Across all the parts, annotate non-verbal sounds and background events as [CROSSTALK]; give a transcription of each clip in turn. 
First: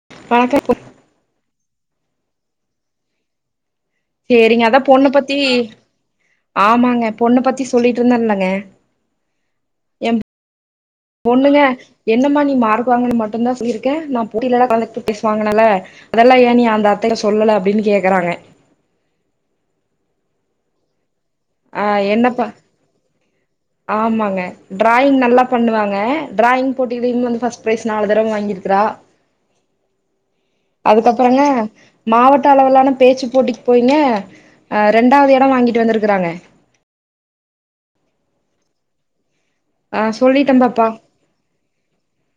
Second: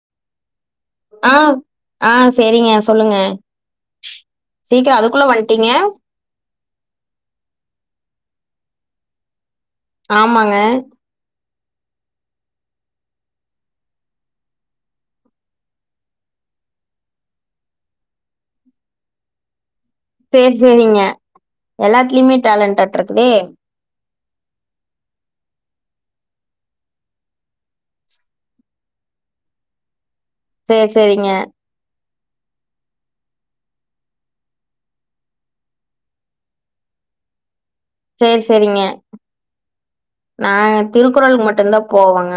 [UNINTELLIGIBLE] ஆ ஆ சேரிங்க சொல்லுங்க சேரிங்க அதா சீக்கிரம் பொண்ணுப் அதுக்குள்ள பத்தி வந்ட்டீங்க? ஆமாங்க பொண்ணு பத்தி சொல்லிட்டுருந்தல்லங்க ஆமாங்க பொண்ணுங்க என்னமா நீ மார்குவாங்கன்னு மட்டுந்தான் சொல்லியிருக்கே நா போட்டில கலத்துக்ட்டு பிஸ் வாங்கனல்ல அதெல்லா ஏன் நீ அந்த அத்தைக சொல்லல அப்டின்னு கேக்கறாங்க பேசறீங்க ஆ என்னப்பா ஆமாங்க டிராயிங் நல்லா பண்ணுவாங்க டிராயிங் போட்டிலயு வந்து பஃர்ஸ்ட் ப்ரைஸ் நாலு தடவ வாங்கிருக்குறா சரி, சரிங்க. அதுக்கப்பறங்க மாவட்ட அளவுலான பேச்சுப் போட்டிக்கு போயிங்க ஆ ரெண்டாவது எடொ வாங்கிட்டு வந்துருக்குறாங்க சேரி சேரிங்க ஆ சொல்லிட்டே பாப்பா நாந் திருக்குறள் மட்டுந்தா போவங்க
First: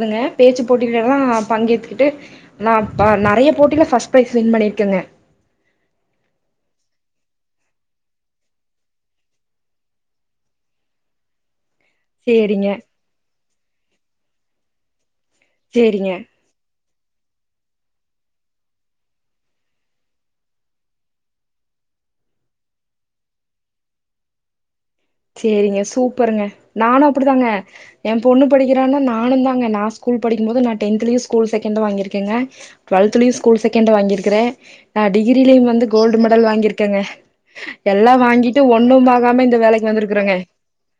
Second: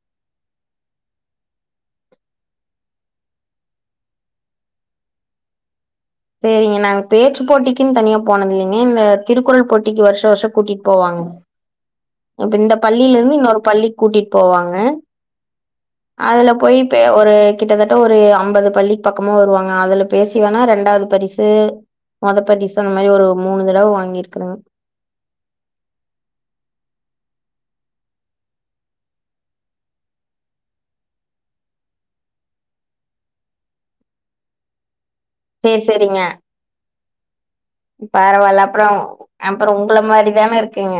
துங்க பேச்சு போட்டிலல்லாம் பங்கேத்துக்கிட்டு நா ப நெறைய போட்டில ஃபஸ்ட் ப்ரைஸ் வின் பண்ணிருக்கங்க சேரிங்க நாங்க பேச்சு போட்டிக்குன்னு தனியா போனதில்லைங்க இந்த திருக்குறள் போட்டிக்கு வருஷ வருஷோ கூட்டிட் போவாங்க இப்ப சேரிங்க இந்த பள்ளியில இருந்து இன்னொரு பள்ளிக்கு கூட்டிட் போவாங்க சேரிங்க அதுல போய் ப்பே ஒரு கிட்டத்தட்ட ஒரு அம்பது பள்ளிக் பக்கமு வருவாங்க அதுல பேசி வேணா ரெண்டாவது பரிசு மொத பரிசு அந்த மாரி ஒரு மூணு தடவ வாங்கிருக்குறங்க சேரிங்க சூப்பருங்க நானு அப்படிதாங்க என் பொண்ணு படிக்கிறான்னு நானு தாங்க நா ஸ்கூல் படிக்கும் போது நா டென்துதுலயு ஸ்கூல் செகண்ட் வாங்கியிருக்கேங்க டுவெல்துலயு ஸ்கூல் செகண்ட் வாங்கியிருக்குறே நா டிகிரிலயு சேரி வந்து கோல்டு சேரிங்க. மெடல் வாங்கியிருக்கங்க எல்லா வாங்கிட்டு பரவால்ல. ஒண்ணு அப்புறம் பாங்காம இந்த அப்புறம் வேலைக் உங்கள மாரி வந்திருக்கிறங்க தான இருக்குங்க.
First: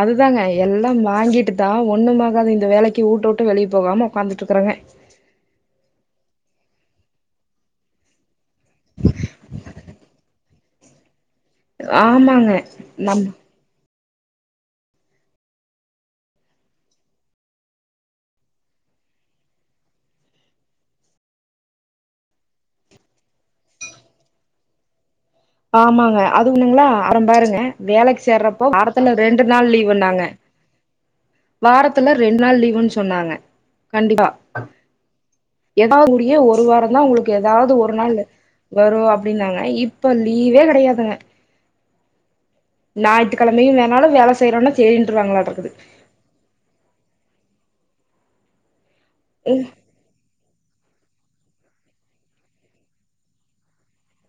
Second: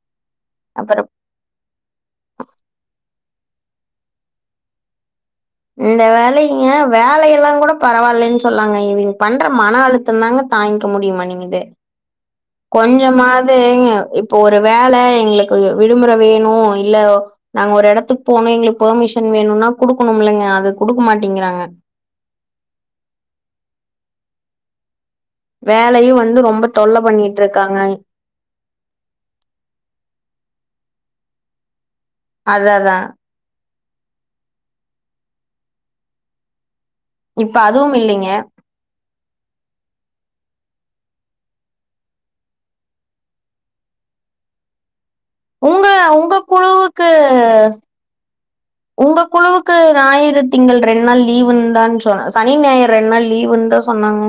அதுதாங்க எல்லா அப்புறம் வாங்கிட்டு தான் ஒண்ணுமாகாது இந்த வேலைக்கு ஊட்ட உட்டு வெளிய போகாம ஒக்காந்துட்ருக்கறங்க இந்த வேலைங்க வேலையெல்லாங்குட பரவால்லன் சொல்லாங்க இவிங் பண்ற மன அழுத்தந்தாங்க தாங்க்க முடியமாட்டிங்கி து‌ ஆமாங்க நம் கொஞ்சமாது இப்போ ஒரு வேல எங்ளுக்கு விடுமுற வேணு இல்ல நாங்க ஒரு எடத்துக் போனு எங்ளுக் பெர்மிஷன் வேணுனா குடுக்கணும்லங்க அது குடுக்க மாட்டெங்கிறாங்க ஆமாங்க வந்து அது ரொம்ப ஒண்ணுங்ளா தொல்ல பண்ணிட்டு அப்றம்பாருங்க இருக்காங்க. வேலக்கு சேர்றப்போ வாரத்துல ரெண்டு நாள் லீவுன்னாங்க வாரத் துல ரெண் நாள் அதான் லீவுன் அதான். சொன்னாங்க கண்டிப்பா [UNINTELLIGIBLE] ஒரு வார ந்தா உங்ளுக்கு இப்ப எதாவ்து ஒரு அதுவும் நாளு இல்லைங்க. வரு அப்டின்னாங்க இப் லீவே கடையாதுங்க ஞாயித்திகழமையு வேணாலு வேல செய்றோன்னா சேரின் உங்க உங்க குழுவுக்கு அ உங்க ம் குழுவுக்கு நாயிறு திங்கள் ரெண் நாள் லீவுன்ந்தான் சொன்ன சனி ஞாயர் ரெண் நாள் லீவுன் தா சொன்னாங்க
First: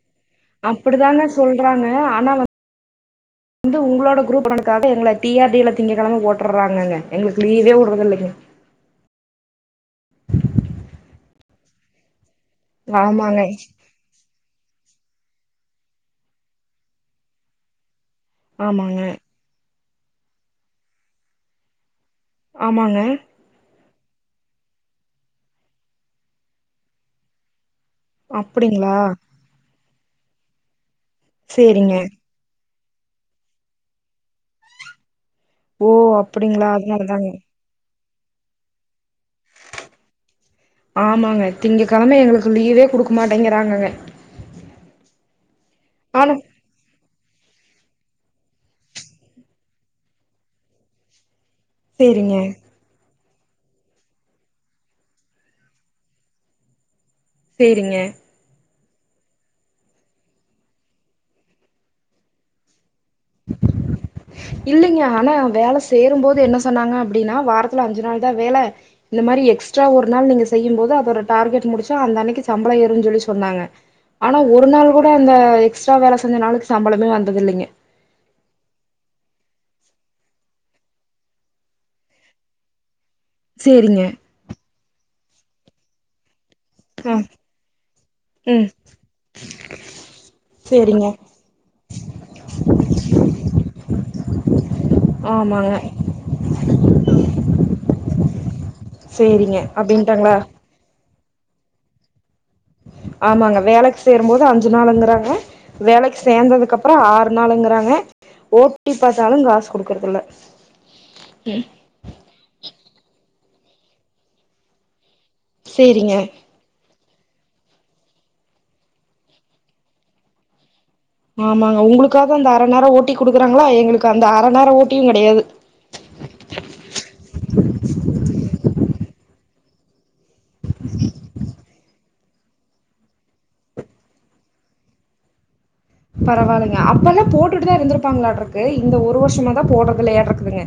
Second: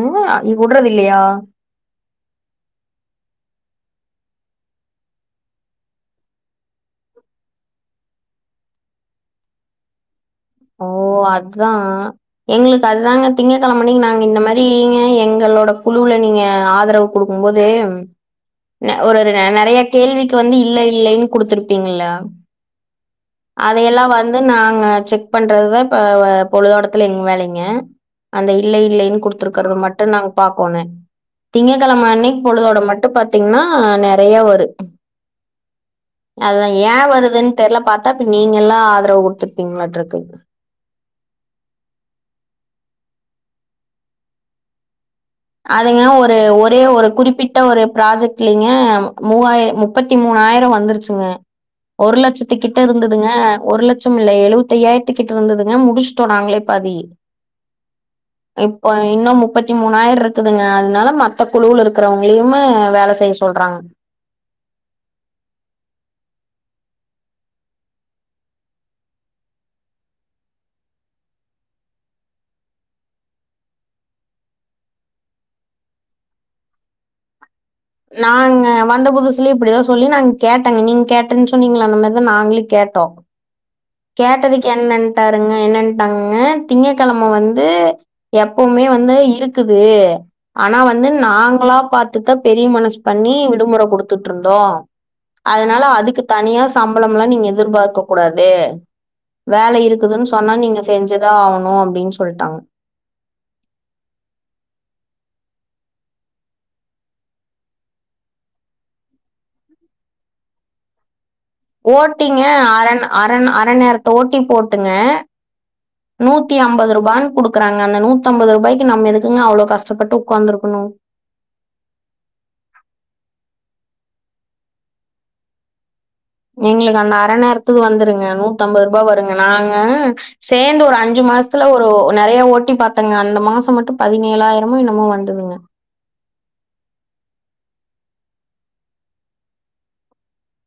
இ- விடுறது இல்லையா? அப்பிடிதானே சொல்றாங்க ஆனா வந் து உங்களோட குரூப் [UNINTELLIGIBLE] எங்கள டி ஆர் டி ல திங்ககெழம போட்டுர்றாங்கங்க எங்ளுக்கு லீவே வுட்றதில்லங்க ஓ அதுதா எங்ளுக்கு அதுதாங்க ஆமாங்க திங்ககெழமன்னக்கி நாங்க இந்த மாரி நீங்க எங்களோட குழுவுல நீங்க ஆதரவு குடுக்கும் போது ந ஆமாங்க ஒருருன நெறைய கேள்விக்கு வந்து இல்ல இல்லைன் குடுத்துருப்பீங்கல்ல ஆமாங்க அதையெல்லாம் வந்து நாங்க செக் பண்றதுதா இப்ப வ பொழுதோட்டத்துல எங்க வேலைங்க அந்த இல்லை அப்டிங்களா இல்லைனு குடுத்துருக்கறத மட் டு நாங் பாக்கோனெ சேரிங்க திங்ககெழம அன்னைக் பொழுதோட மட் டு பாத்தீங்னா நெறைய வரு ஓ அதா அப்டிங்களா ஏ அதனால தாங்க வருதுன் தெர்ல பாத் தாப்ப நீங்கெல்லா ஆதரவு குடுத்துருப்பீங்ளாட்ருக்கு ஆமாங்க திங்க கெழம எங்ளுக்கு லீவே குடுக்க மாட்டேங்கிறாங்கங்க அதுங்க ஆனா ஒரு ஒரே ஒரு குறிப்பிட்ட ஒரு ப்ராஜெக்ட்லைங்க மூவாய முப்பத்தி மூணாயிரொ வந்துருச்சுங்க ஒரு சேரிங்க லட்சத்துக்கிட்டருந்து ங்க ஒரு லச்சம் இல்லை எழுவத்தையாயிரத்துக்கிட்டருந்ததுங்க முடுச்ட்டோ நாங்களே பாதி செரிங்க இப்ப இன்னும் முப்பத்தி மூனாயிர்ருக் துங்க அதனால மத்த குழு இருக்கிறவங்களையுமே வேல இல்லைங்க ஆனா வேல சேரும்போ து என்ன சொன்னாங்க அப்டின்னா வாரத்துல அஞ்சு நாள் தா வேல இந்த மாரி எக்ஸ்ட்ரா ஒரு நாள் நீங்க செய்யும்போது அதோட டார்கெட் முடிச்சா அந்த அன்னனிக்கு சம்பளம் ஏறுன்னு சொல்லி சொன்னாங்க ஆனா ஒரு நாள் கூட அந்த எக்ஸ்ட்ரா வேல செஞ்ச நாளுக்கு சம்பளமே வந்ததுதில்லங்க நாங்க வந்த புதுசுலயே இப்டிதான் சொல்லி நாங்க கேட்டங்க நீங்க கேட்டன்னு சொன்னிங்களாம் அந்த மாதிரிதா நாங்களும் கேட்டோ சேரிங்க கேட்டதுக்கு என்னன் டாருங்க என்னாட்டாங்கங்க ஆ திங்ககிழம வந்து ம் எப்பவுமே வந்து இருக்குது ஆனா சேரிங்க வந்து நாங்களா பாத்து தா பெரிய மனசு பண்ணி விடுமுறை கொடுத்துட்டுருந்தோ ஆமாங்க அதனால அதுக்கு தனியா சம்பளம்ல்லா நீங்க எதிர்பா க்க கூடாது சேரிங்க வேல இருக்குதுன்னு அப்டின்ட்டாங்களா சொன்னா நீங்க செஞ்ச ஆகுனு அப்டின் சொல் ஆமாங்க வேலைக்கு சேரும்போது அஞ்சு நாளுங்கிறாங் வேலைக்கு சேர்ந்ததுக்கப்றம் ஆறு நாளுங்கறாங்க ஓட்டி பாத்தாலு காசு கொடுக்கறதல ஓட்டிங்க அரண் அரண் அ நேரத்த ஓட்டி போட்டுங்க சேரிங்க நூத்தி அம்பது ரூ வா குடுக்குறாங்க அந்த நூத்தம்பதுரூபாய்க்கு நம்ம எதுக்குங்க அவ்ளோ கஷ்டப்பட்டு உக்காந்துருக்கணு ஆமாங்க உங்களுக்காவது அந்த அர நேரோ ஓட்டி குடுக்குறாங்களா எங்களுக்கு அந்த அரை நேரம் ஓட்டியும் கெடையாது எங்களுக்கு அந்த அர நேரத்துகு வந்துருங்க நூத்தம்பது பா வருங்க நாங்க சேந்து ஒரு அஞ்சு மாசத்துல ஒரு நிறைய ஓட்டி பாத்தங்க அந்த மாச மட்டும் பதினேழாயிரமொ என்னமொ வந்ததுங்க பரவாயில்லைங்க அப்பல்லா போட்டுட்டுதா இருந்திருப்பாங்களாடுருக்கு இந்த ஒரு வருஷமா தா போடுறதில்லையாட்டுக்குதுங்க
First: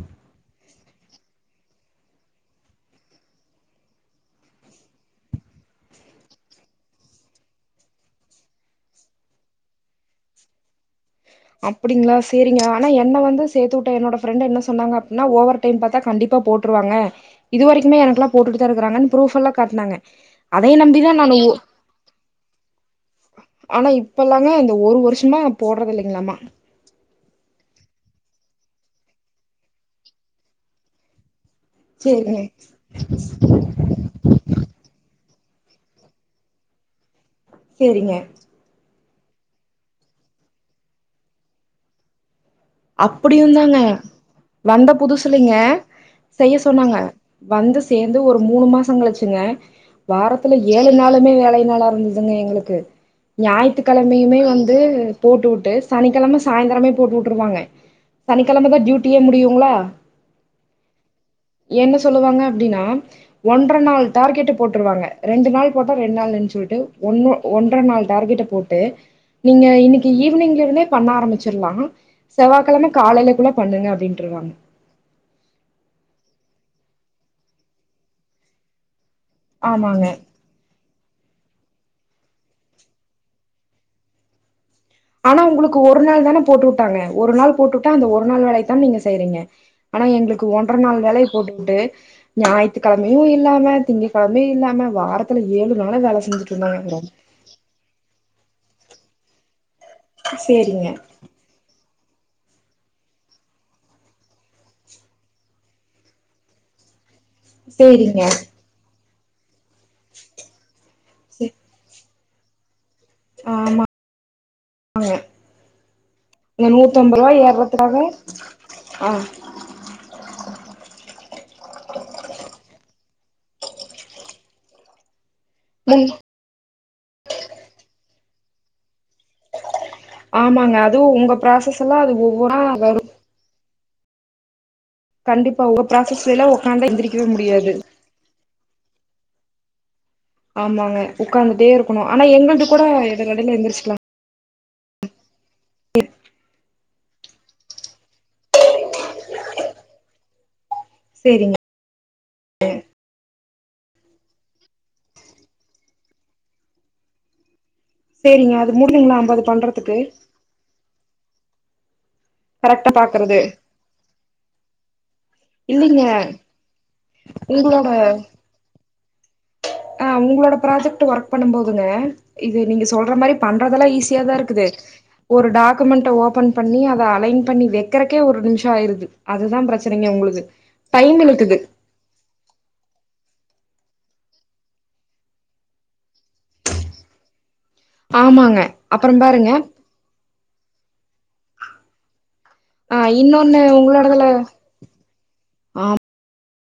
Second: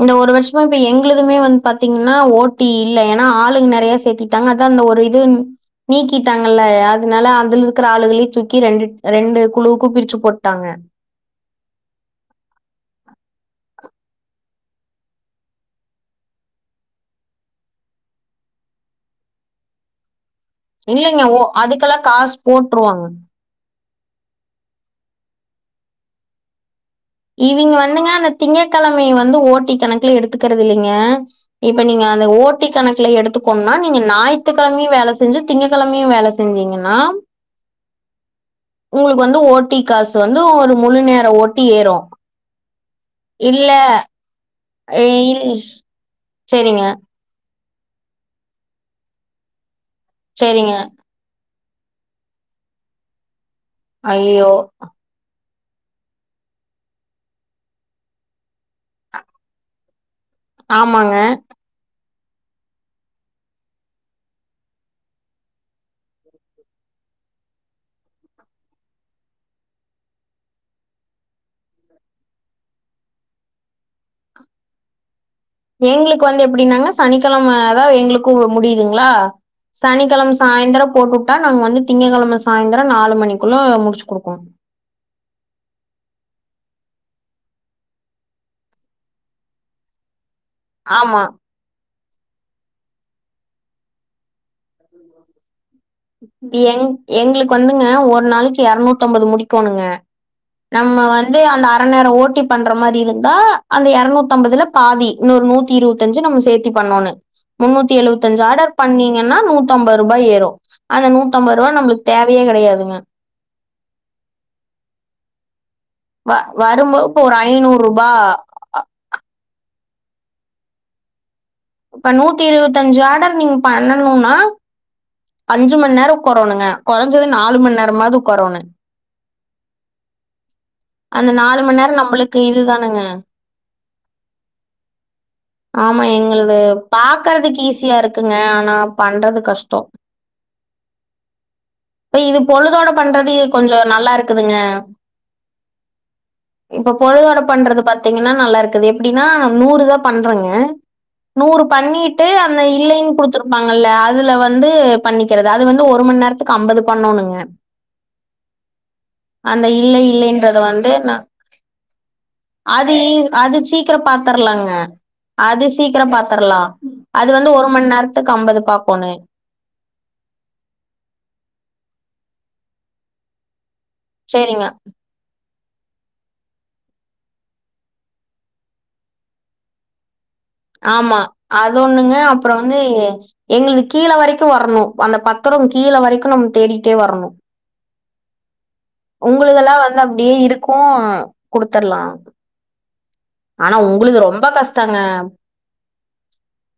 இந்த ஒரு வருஷமா இப்ப எங்களுதுமே வந்து பாத்தீங்கன்னா ஓட்டி இல்ல ஏன்னா ஆளு நிறைய சேத்திட்டாங்க அதான் அந்த ஒரு இது நீக்கிட்டாங்கல்ல அதனால அதுல இருக்கிற ஆளுகளே தூக்கி ரெண்டு ரெண்டு குழுவுக்கு பிரிச்சு போட்டாங்க அப்டிங்களா செரிங்க ஆனா என்ன வந்து சேர்த்துட்ட என்னோட ஃப்ரெண்ட் என்ன சொன்னாங்க அப்டின்னா ஓவர் டைம் பாத்தா கண்டிப்பா போட்டுருவாங்க இது வரைக்குமே எனக்கெல்லா போட்டுட்டு தா இருக்கறாங்கன்னு ப்ரூஃப்ல்லா காட்டனாங்க இல்லைங்க ஓ அதுக்கெல்லாம் காசு போட்டுருவாங்க ஆனா இப்பல்லாம்ங்க இந்த ஒரு வருஷமா போடுறதில்லங் ல்லமா இவங்க வந்துங்க அந்த திங்க கிழமைய வந்து ஓட்டி கணக்குல எடுத்துக்கறதில்லைங்க இப்ப நீங்க அந்த சேரிங்க ஓட்டி கணக்குல எடுத்துக்கோம்னா நீங்க ஞாயி்றுக்கிழமையும் வேல செய் செஞ்சு திங்க கிழமையும் வேல செஞ்சீங்கன்னா செரிங்க உங்களுக்கு வந்து ஓட்டி காசு வந்து ஒரு முழு நேர ஓட்டி ஏறு அப்டியும்ந்தாங்க வந்த எ புதுசுலிங்க இல் செய்ய சரிங்க, சொன்னாங்க வந்து சேர்ந்து ஒரு மூணு மாச கழிச்சுங்க வாரத்துல சரிங்க. ஏழு நாளுமே வேலை நல்லா இருந்ததுங்க எங்களுக்கு ஞாயித்துக்கெளமையுமே ஐயய்யோ! வந்து போட்டு விட் ட்டு சனிக்கெளம சாய்ந்தரமே போட்டு உட்ருவாங்க சனிக்கெளமதா டியூட்டியே முடியுங்களா ஆமாங்க என்ன சொல்லுவாங்க அப்டின்னா ஒன்ற நாள் டார்கெட்டு போட்ருவாங்க ரெண்டு நாள் போட்டா ரெண்டு நாள் நெனச்சிக்கிட்டு ஒன்னு ஒன்ற நாள் டார்கெட்ட போட்டு நீங்க இன்னிக்கு ஈவினிங்லருந்தே பண்ண ஆரம்பிச்சிர்லா செவ்வாய்க்கெளம காலைலக்குள்ள பண்ணுங்க அப்டின்ட்டுருவாங்க எங்குளுக்கு வந்து எப்படின்னாங்க சனிக்கெளம அதா எங்களுக்கும் முடிதுங்களா ஆமாங்க. சனிக்கெளம சாய்ந்தரொ போட்டுட்டா நாங்க வந்து திங்கக்கெளம சாய்ந்தரொ நாலு மணிக்குள்ள முடிச்சு குடுக்கணு ஆனா உங்குளுக்கு ஒரு நாள் தான போட்டு உட்டாங்க ஒரு நாள் போட்டு உட்டா அந்த ஒரு நாள் வேலைய தா நீங்க செய்றீங்க ஆனா எங்களுக் க்கு ஒன்ற நாள் ஆமா. வேலைய போட்டு உட்டு ஞாயித்துக்கெழமையு இல்லாம திங்க கெழமையு இல்லாம வாரத்துல ஏலு எங் எங்களுக்கு வந்துங்க ஒரு நாளைக்கு எறநூத்தம்பது முடிக் கோணுங்க சேரிங்க, நம்ம வந்து அந்த அரநேரொ ஓட் ஓட்டி பண்ற மாரி இருந்தா அந்த எரநூத்தம்பதுல பாதி இன்னொரு நூத்தி இருவத்தஞ்சு நம்ம சேத்தி பண்ணோனு முன்னூத்தி சேரிங்க. எலுவத்தஞ்சு ஆடர் பண்ணி ஏன்னா நூத் த்தம்பது ரூபா ஏறும் அந்த சே நூத்தம்பது ருவா நம்ளுக் தேவையே கெடையாதுங்க ஆமா ஆ வ வரும்போ இப்போ ஒரு ஐநூறு ரூபா அ ஆ அ [INAUDIBLE] இப்ப நூத்தி இருவத்தஞ்சு ஆடர் நீங்க பண்ணணுன்னா அஞ்சு மணி முன் நேரம் உக்காரனுங்க கொறஞ்சது நாலு மணி நேரமாவது கொரோனு ஆமாங் அதுவு அந்த உங்க மணி ப்ராசஸ் எல்லா நேரம் அது நம்மளுக்கு ஒவ்வொனா இதுதானங்க. ஆகாது உங்க ஆமா ப்ராசஸ்லல்லா எங்களது உக்காந்தா எந்திரிக்கவே பாக்குறதுக்கு முடியாது ஈஸியா இருக்குங்க நா பண்றது கஷ்டொ ஆமாங்க உக்காந்துட்டே இருக்கணு இப்ப ஆனா இது எங்கள்து கூட பொழுதோட எடைல பண்றது எடைல கொஞ்சம் எந்திரிச்சுக்கலா நல்லா இருக்குதுங்க. ர் இப்ப பொழுதோட பண்றது பாத்தீங்கன்னா நல்லா இருக்குது எப்டின்னா நூறு தான் பண்றேங்க சேரிங்க நூறு பண்ணிட்டு அந்த இல்லைன்னு குடுத்துரு பாங்கல்ல அதுல வந்து பண்ணிக்கிறது அது வந்து ஒரு மண்ணேரத்துக்கு அம்பது பண்ணோனுங்க சேரிங்க அது முடுலீங்ளா அம்பது பண்றத்துக்கு து வந்து நா கரெக்டா அது ஈ பாக்குறது அது சீக்கிர பாத்தர்லாங்க அது இல்லைங்க சீக்கிரொ பாத்தர்லா அது வந்து ஒரு உங்களோட மண் நேரத்துக்கு அம்பது பாக்கோணு ஆ உங்ளோட ப்ராஜக்ட்டு ஒர்க் பண்ணும் போதுங்க இது நீங்க சொல்ற மாரி பண் றதெல்லா ஈஸியா தா சரிங்க. இருக்குது ஒரு டாக் குமெண்ட்ட ஓபன் பண்ணி அத அலைன் பண்ணி வக்கிறக்கே ஒரு நிம்ஷொ ஆயிருது அதுதா பிரச்சனைங்க உங்களுகு ஆமா அது ஒண்ணுங்க அப்புறொ வந்து எங்ளுது கீழ வரைக்கு வர்ணு அந்த பத்திரம் கீழ வரைக்கு நம் தேடிக்ட்டே வர்ணு ஆமாங்க அப்புறம் பாருங்க உங்களுதெல்லா வந்து அப்டியே இருக்கூ குடுத்தர்லா ஆ இன்னொன்னு ஆனா உங்ளுது ரொம்ப கஷ்டங்க ஆ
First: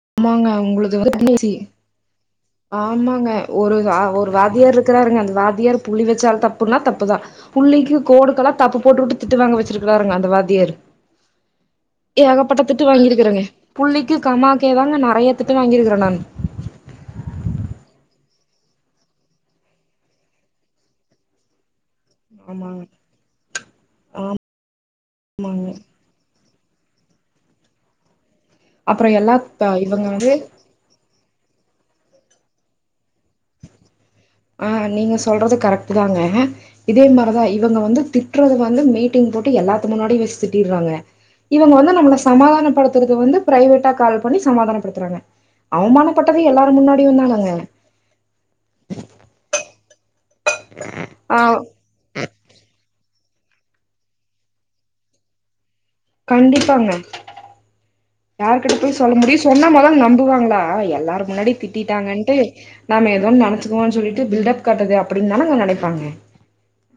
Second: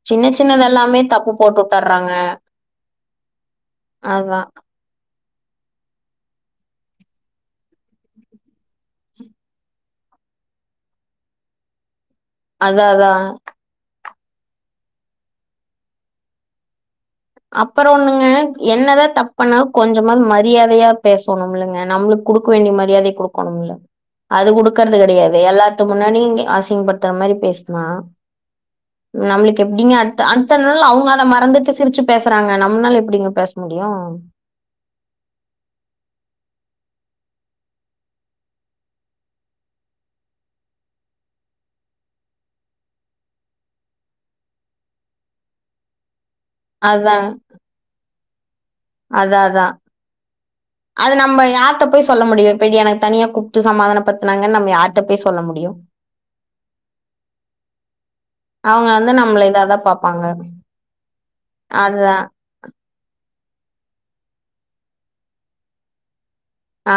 சின்ன சின்னதெல்லாமே தப்பு போட்டு உட்டர்றாங்க ஆமாங்க ஒரு வா ஒரு அதான். வாத்தியார் இருக்குறா ருங்க அந்த வாத்தியார் புள்ளி வச்சால் தப்புன்னா தப்புதா புள்ளிக்கு கோடுக்கல்லா தப்பு போட்டு வுட்டு திட்டு வாங்க வச்சிருக்குறாருங்க அந்த வாத்தியாரு ஏகப்பட்ட திட்டு அதான் அதான். வாங்கியிருக்கறங்க புள்ளி க்கு கமாக்கேதாங்க நறைய திட்டு வாங்கியிருக்கிறே நானு அப்பறொ ஒன்னுங்க என்னதா தப்பண்ணாலு கொஞ்சமாது மரியாதையா பேசொணும்ல்லங் க நம்ளுக் குடுக்க வேண்டிய ஆமாங்க மரியாதை குடுக்கணும்ல அது குடுக்கற்து கெடையாது ஆமாங்க எல்லாத்து முன்னாடி அ சிங்படுத்துற மாரி பேசுனா அப்புறம் எல்லா நம்ளுக்கு ப எப்டிங்க இவங்க அட்த வந்து அட்த்தநாள் அவுங்க அத ம வந்துட்டு சிரிச்சு பேசுறாங்க நம்னால எப்டிங்க ஆ நீங்க சொல்றது கரெக்ட்டு தாங்க இதே மாரிதா இவுங்க வந்து திட்றது வந்து மீட்டிங் போட்டு எல்லாத்து முன்னாடி வச்சு திட்டிட்றாங்க இவங்க வந்து நம்மள சமாதானப்படுத்ததுக்கு வந்து பிரைவேட்டா கால் பண்ணி சமாதானப்படுத்துறாங்க அவ்மான ப்பட்டது எல்லார் முன்னாடியுந்தானெங்க அதா அதா அது ஆ நம்ப யார்ட போய் சொல்ல முடியு இப்பிடி என தனியா கூப்ட்டு சமாதானப் பத்துனாங்கன் நம்ம யார்ட்ட போய் சொல்ல முடியு கண்டிப்பாங்க யார்கிட்ட அவங்க போய் வந்து சொல்ல முடியு நம்மள இதா சொன்னா தான் மொத பாப்பாங்க. நம்புவாங்ளா எல்லாருக்கு முன்னாடி அதுதான். திட்டிட்டாங்கன்ட்டு நாம எதோன்ன போனு சொல்லிட்டு பில்டப் காட்டுது அப்படின்னு தானங்க நெனப்பாங்க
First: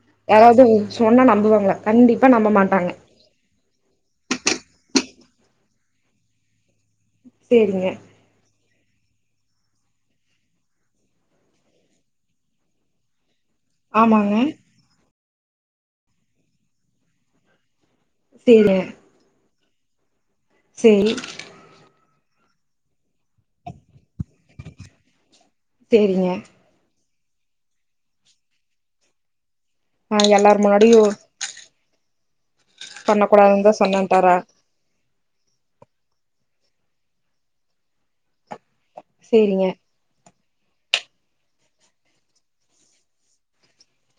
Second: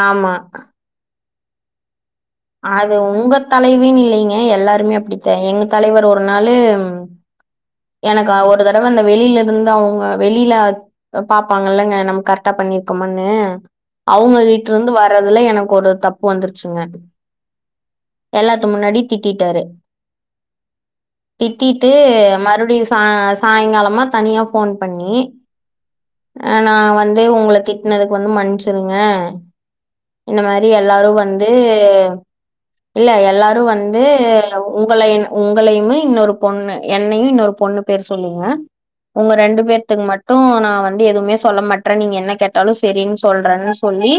ஆமா. யாராவது சொன்னா நம் வாங்களா கண்டிப்ப அது உங்க தலைவினுல்லைங்க எல்லாருமே அப்படித்தேன் எங்க தலைவரு ஒரு நாளு சேரிங்க. எனக்கா ஒரு தடவை அந்த வெளியில இருந்து இருந்து அவங்க வெளியில பாப்பாங்கல்லங்க நம்ம கரெக்டா பண்ணிருக்கோமனு ஆமாங்க. அவங்க வீட்டு இருந்து வர அதுல எனக்கு ஒரு தப்பு வந்துருச்சுங்க எல்லாதும் சேரிங்க. முன்னாடி திட்டிட்டார் சேரி. திட்டிட்டு அத [UNINTELLIGIBLE] அப்படி ச சாயங்காலமா தனியா போன் பண்ணி சேரிங்க உங்களை திட்டனதுக்கு வந்து மன்னிச்சுருங்க ஆ இந்த எல்லார் மாதிரி முன்னாடியு எல்லாரும் வந்து இல்ல பண்ண கூடாதுன்னு எல்லாரும் தா வந்து சொன்னேன்ட்டாரா உங்கள உங்களையுமே இன்னொரு பொண்ணு என்னையும் இன்னொரு பொண்ணு பேர் சொல்லீங்க உங்க ரெண்டு சேரிங்க பெத்துக்கு மட்டும் அப்பவும் நான் வ வந்து எதுவுமே சொல்ல மாட்டறேன் நீங்க என்ன கேட்டாலும் சேரின்னு சொல்றேன்னு சொல்லி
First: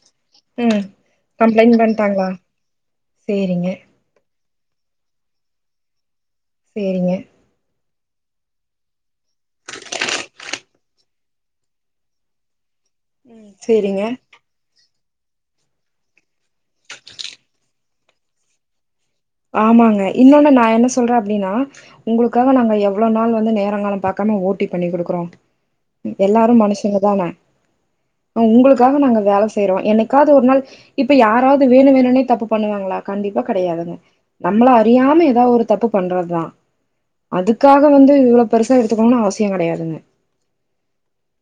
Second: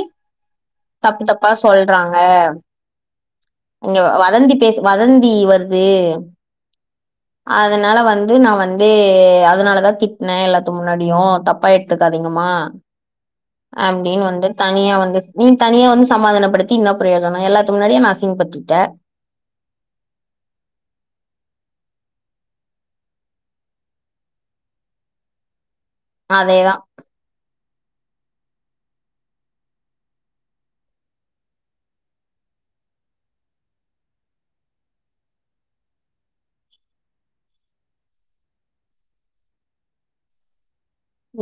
ம் தப்பு தப்பா கம்ப்ளைண்ட் சொல்றாங்க பண்ட்டாங்களா சேரிங்க இங்க வதந்தி பேசி வதந்தி வருது சேரிங்க அதனால வந்து வந்து நான் வந்து அதனாலதான் திட்டினேன் எல்லாத்து முன்னாடியும் தப் ப்பா எடுத்துக்காதீங்கமா ம் சேரிங்க அப்படின்னு வந்து தனியா வந்து நீ தனியா வந்து சமாதானப்படுத்தி இன்ன பிரயோஜனம் எல்லாத்து முன்னாடியும் என்ன அசிங்கப்படுத்திட்டஅ ஆமாங்க இன்னொன்னு நான் என்ன சொல்றேன் அப்படின்னா உங்களுக்காக நாங்க எவ்வளவு நாள் வந்து நேரங்காலம் பாக்காம ஓட்டி பண்ணி குடுக்குறோம் எல்லாரும் அதேதா மனுஷங்க தானே உங்களுக்காக நாங்க வேலை செய்யறோம் என்னைக்காவது ஒரு நாள் இப்ப யாராவது வேணும் வேணும்னே தப்பு பண்ணுவாங்களா கண்டிப்பா கிடையாதுங்க நம்மள அறியாம ஏதாவது ஒரு தப்பு பண்றதுதான் அதுக்காக வந்து இவ்வளவு பெருசா எடுத்துக்கோணும்னு அவசியம் கிடையாதுங்க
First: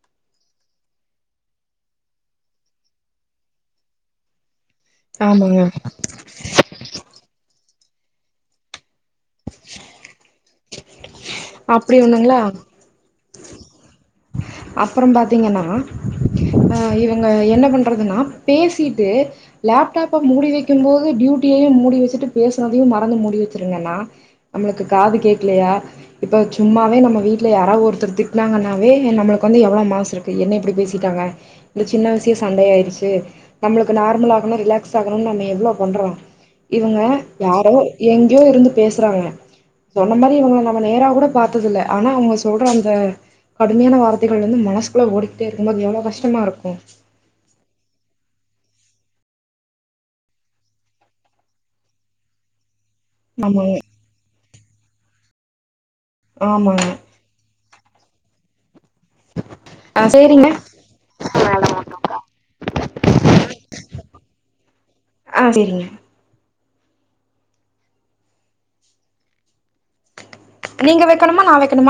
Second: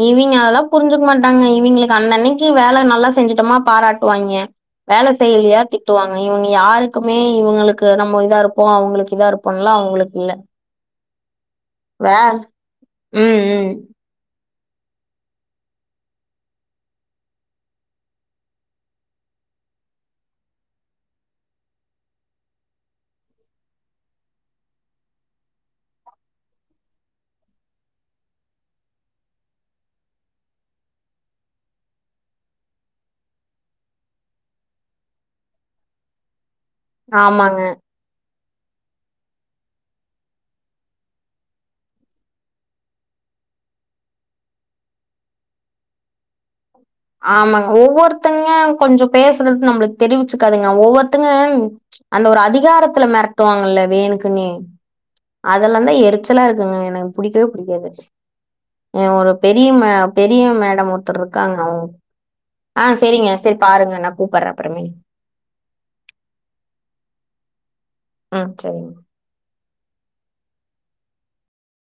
இவங்க அதெல்லாம் புரிஞ்சுக்க மாட்டாங்க இவங்களுக்கு அன்னனைக்கு வேலை நல்லா செஞ்சட்டோமா பாராட்டுவாய்ங்க வேலை ஆமாங்க செயலியா திட்டுவாங்க இவங்க யாருக்குமே இவங்களுக்கு நம்ம இதா இருப்போம் அவங்களுக்கு இதா இருப்போம்லாம் அவங்களுக்கு இல்ல [INAUDIBLE] வா ஒண்ணுங்களா உம் உம் அப்புறம் பாத்தீங்கன்னா இவங்க என்ன பண்றதுன்னா பேசிட்டு லேப்டப்ப மூடி வைக்கும் போது டியூட்டியையும் மூடி வச்சுட்டு பேசனதையும் மறந்து மடி வச்சிருங்கன்னா நம்மளுக்கு காது கேடக்கலையா இப்ப சும்மாவே நம்ம வீட்டுல யாராவது ஒருத்தர் திட்டுனாங்கன்னாவே நம்மளுக்கு வந்து எவ்வளோ மாஸ் இருக்கு என்ன இப்படி பேசிட்டாங்க இந்த சின்ன விஷயம் சண்டை ஆயிடுச்சு நம்மளுக்கு நார்மல் ஆகணும் ரிலாக்ஸ் ஆகணும்னு நம்ம எவ்வளோ பண்றோம் இவங்க ஆமாங்க யாரோ எங்க இருந்து பேசுறாங்க சொன்ன மாதிரி இவங்க நம்ம நேராக் கூட பார்த்ததுல ஆனா அவங்க சொல்ற அந்த கடுமையான வார்த்தை வந்து மனசுகுள்ளே ஓடிட்டே இருக்கும் போது எவ்வளோ கஷ்டமா இருக்கும் ஆமாங்க ஒவ்வொருத்தங்க கொஞ்சம் பேசுறது நம்மளுக்கு தெரிவிச்சுக்காதுங்க ஒவ்வொருத்தங்க அந்த ஒரு அதிகாரத்தை ஆமாங்க மிரட்டுவாங்கல்ல வேணுக்குன்னே அதெல்லாம் அதலாம் எரிச்சலா இருக்குங்க ஆமாங்க எனக்கு புடிக்கவே பிடிக்காது ஏ ஒரு பெரிய மே ஆ பெரிய சேரிங்க மேடம் ஒருத்தர்யிருகங்க அவுங் ஆ செரிங்க செரி பாருங்க நா கூப்புறேன் அப்புறமேல் ஆ சேரிங்க ஆஹம் செரிங்க நீங்க வெக்கணுமா நான் வெக்கணுமா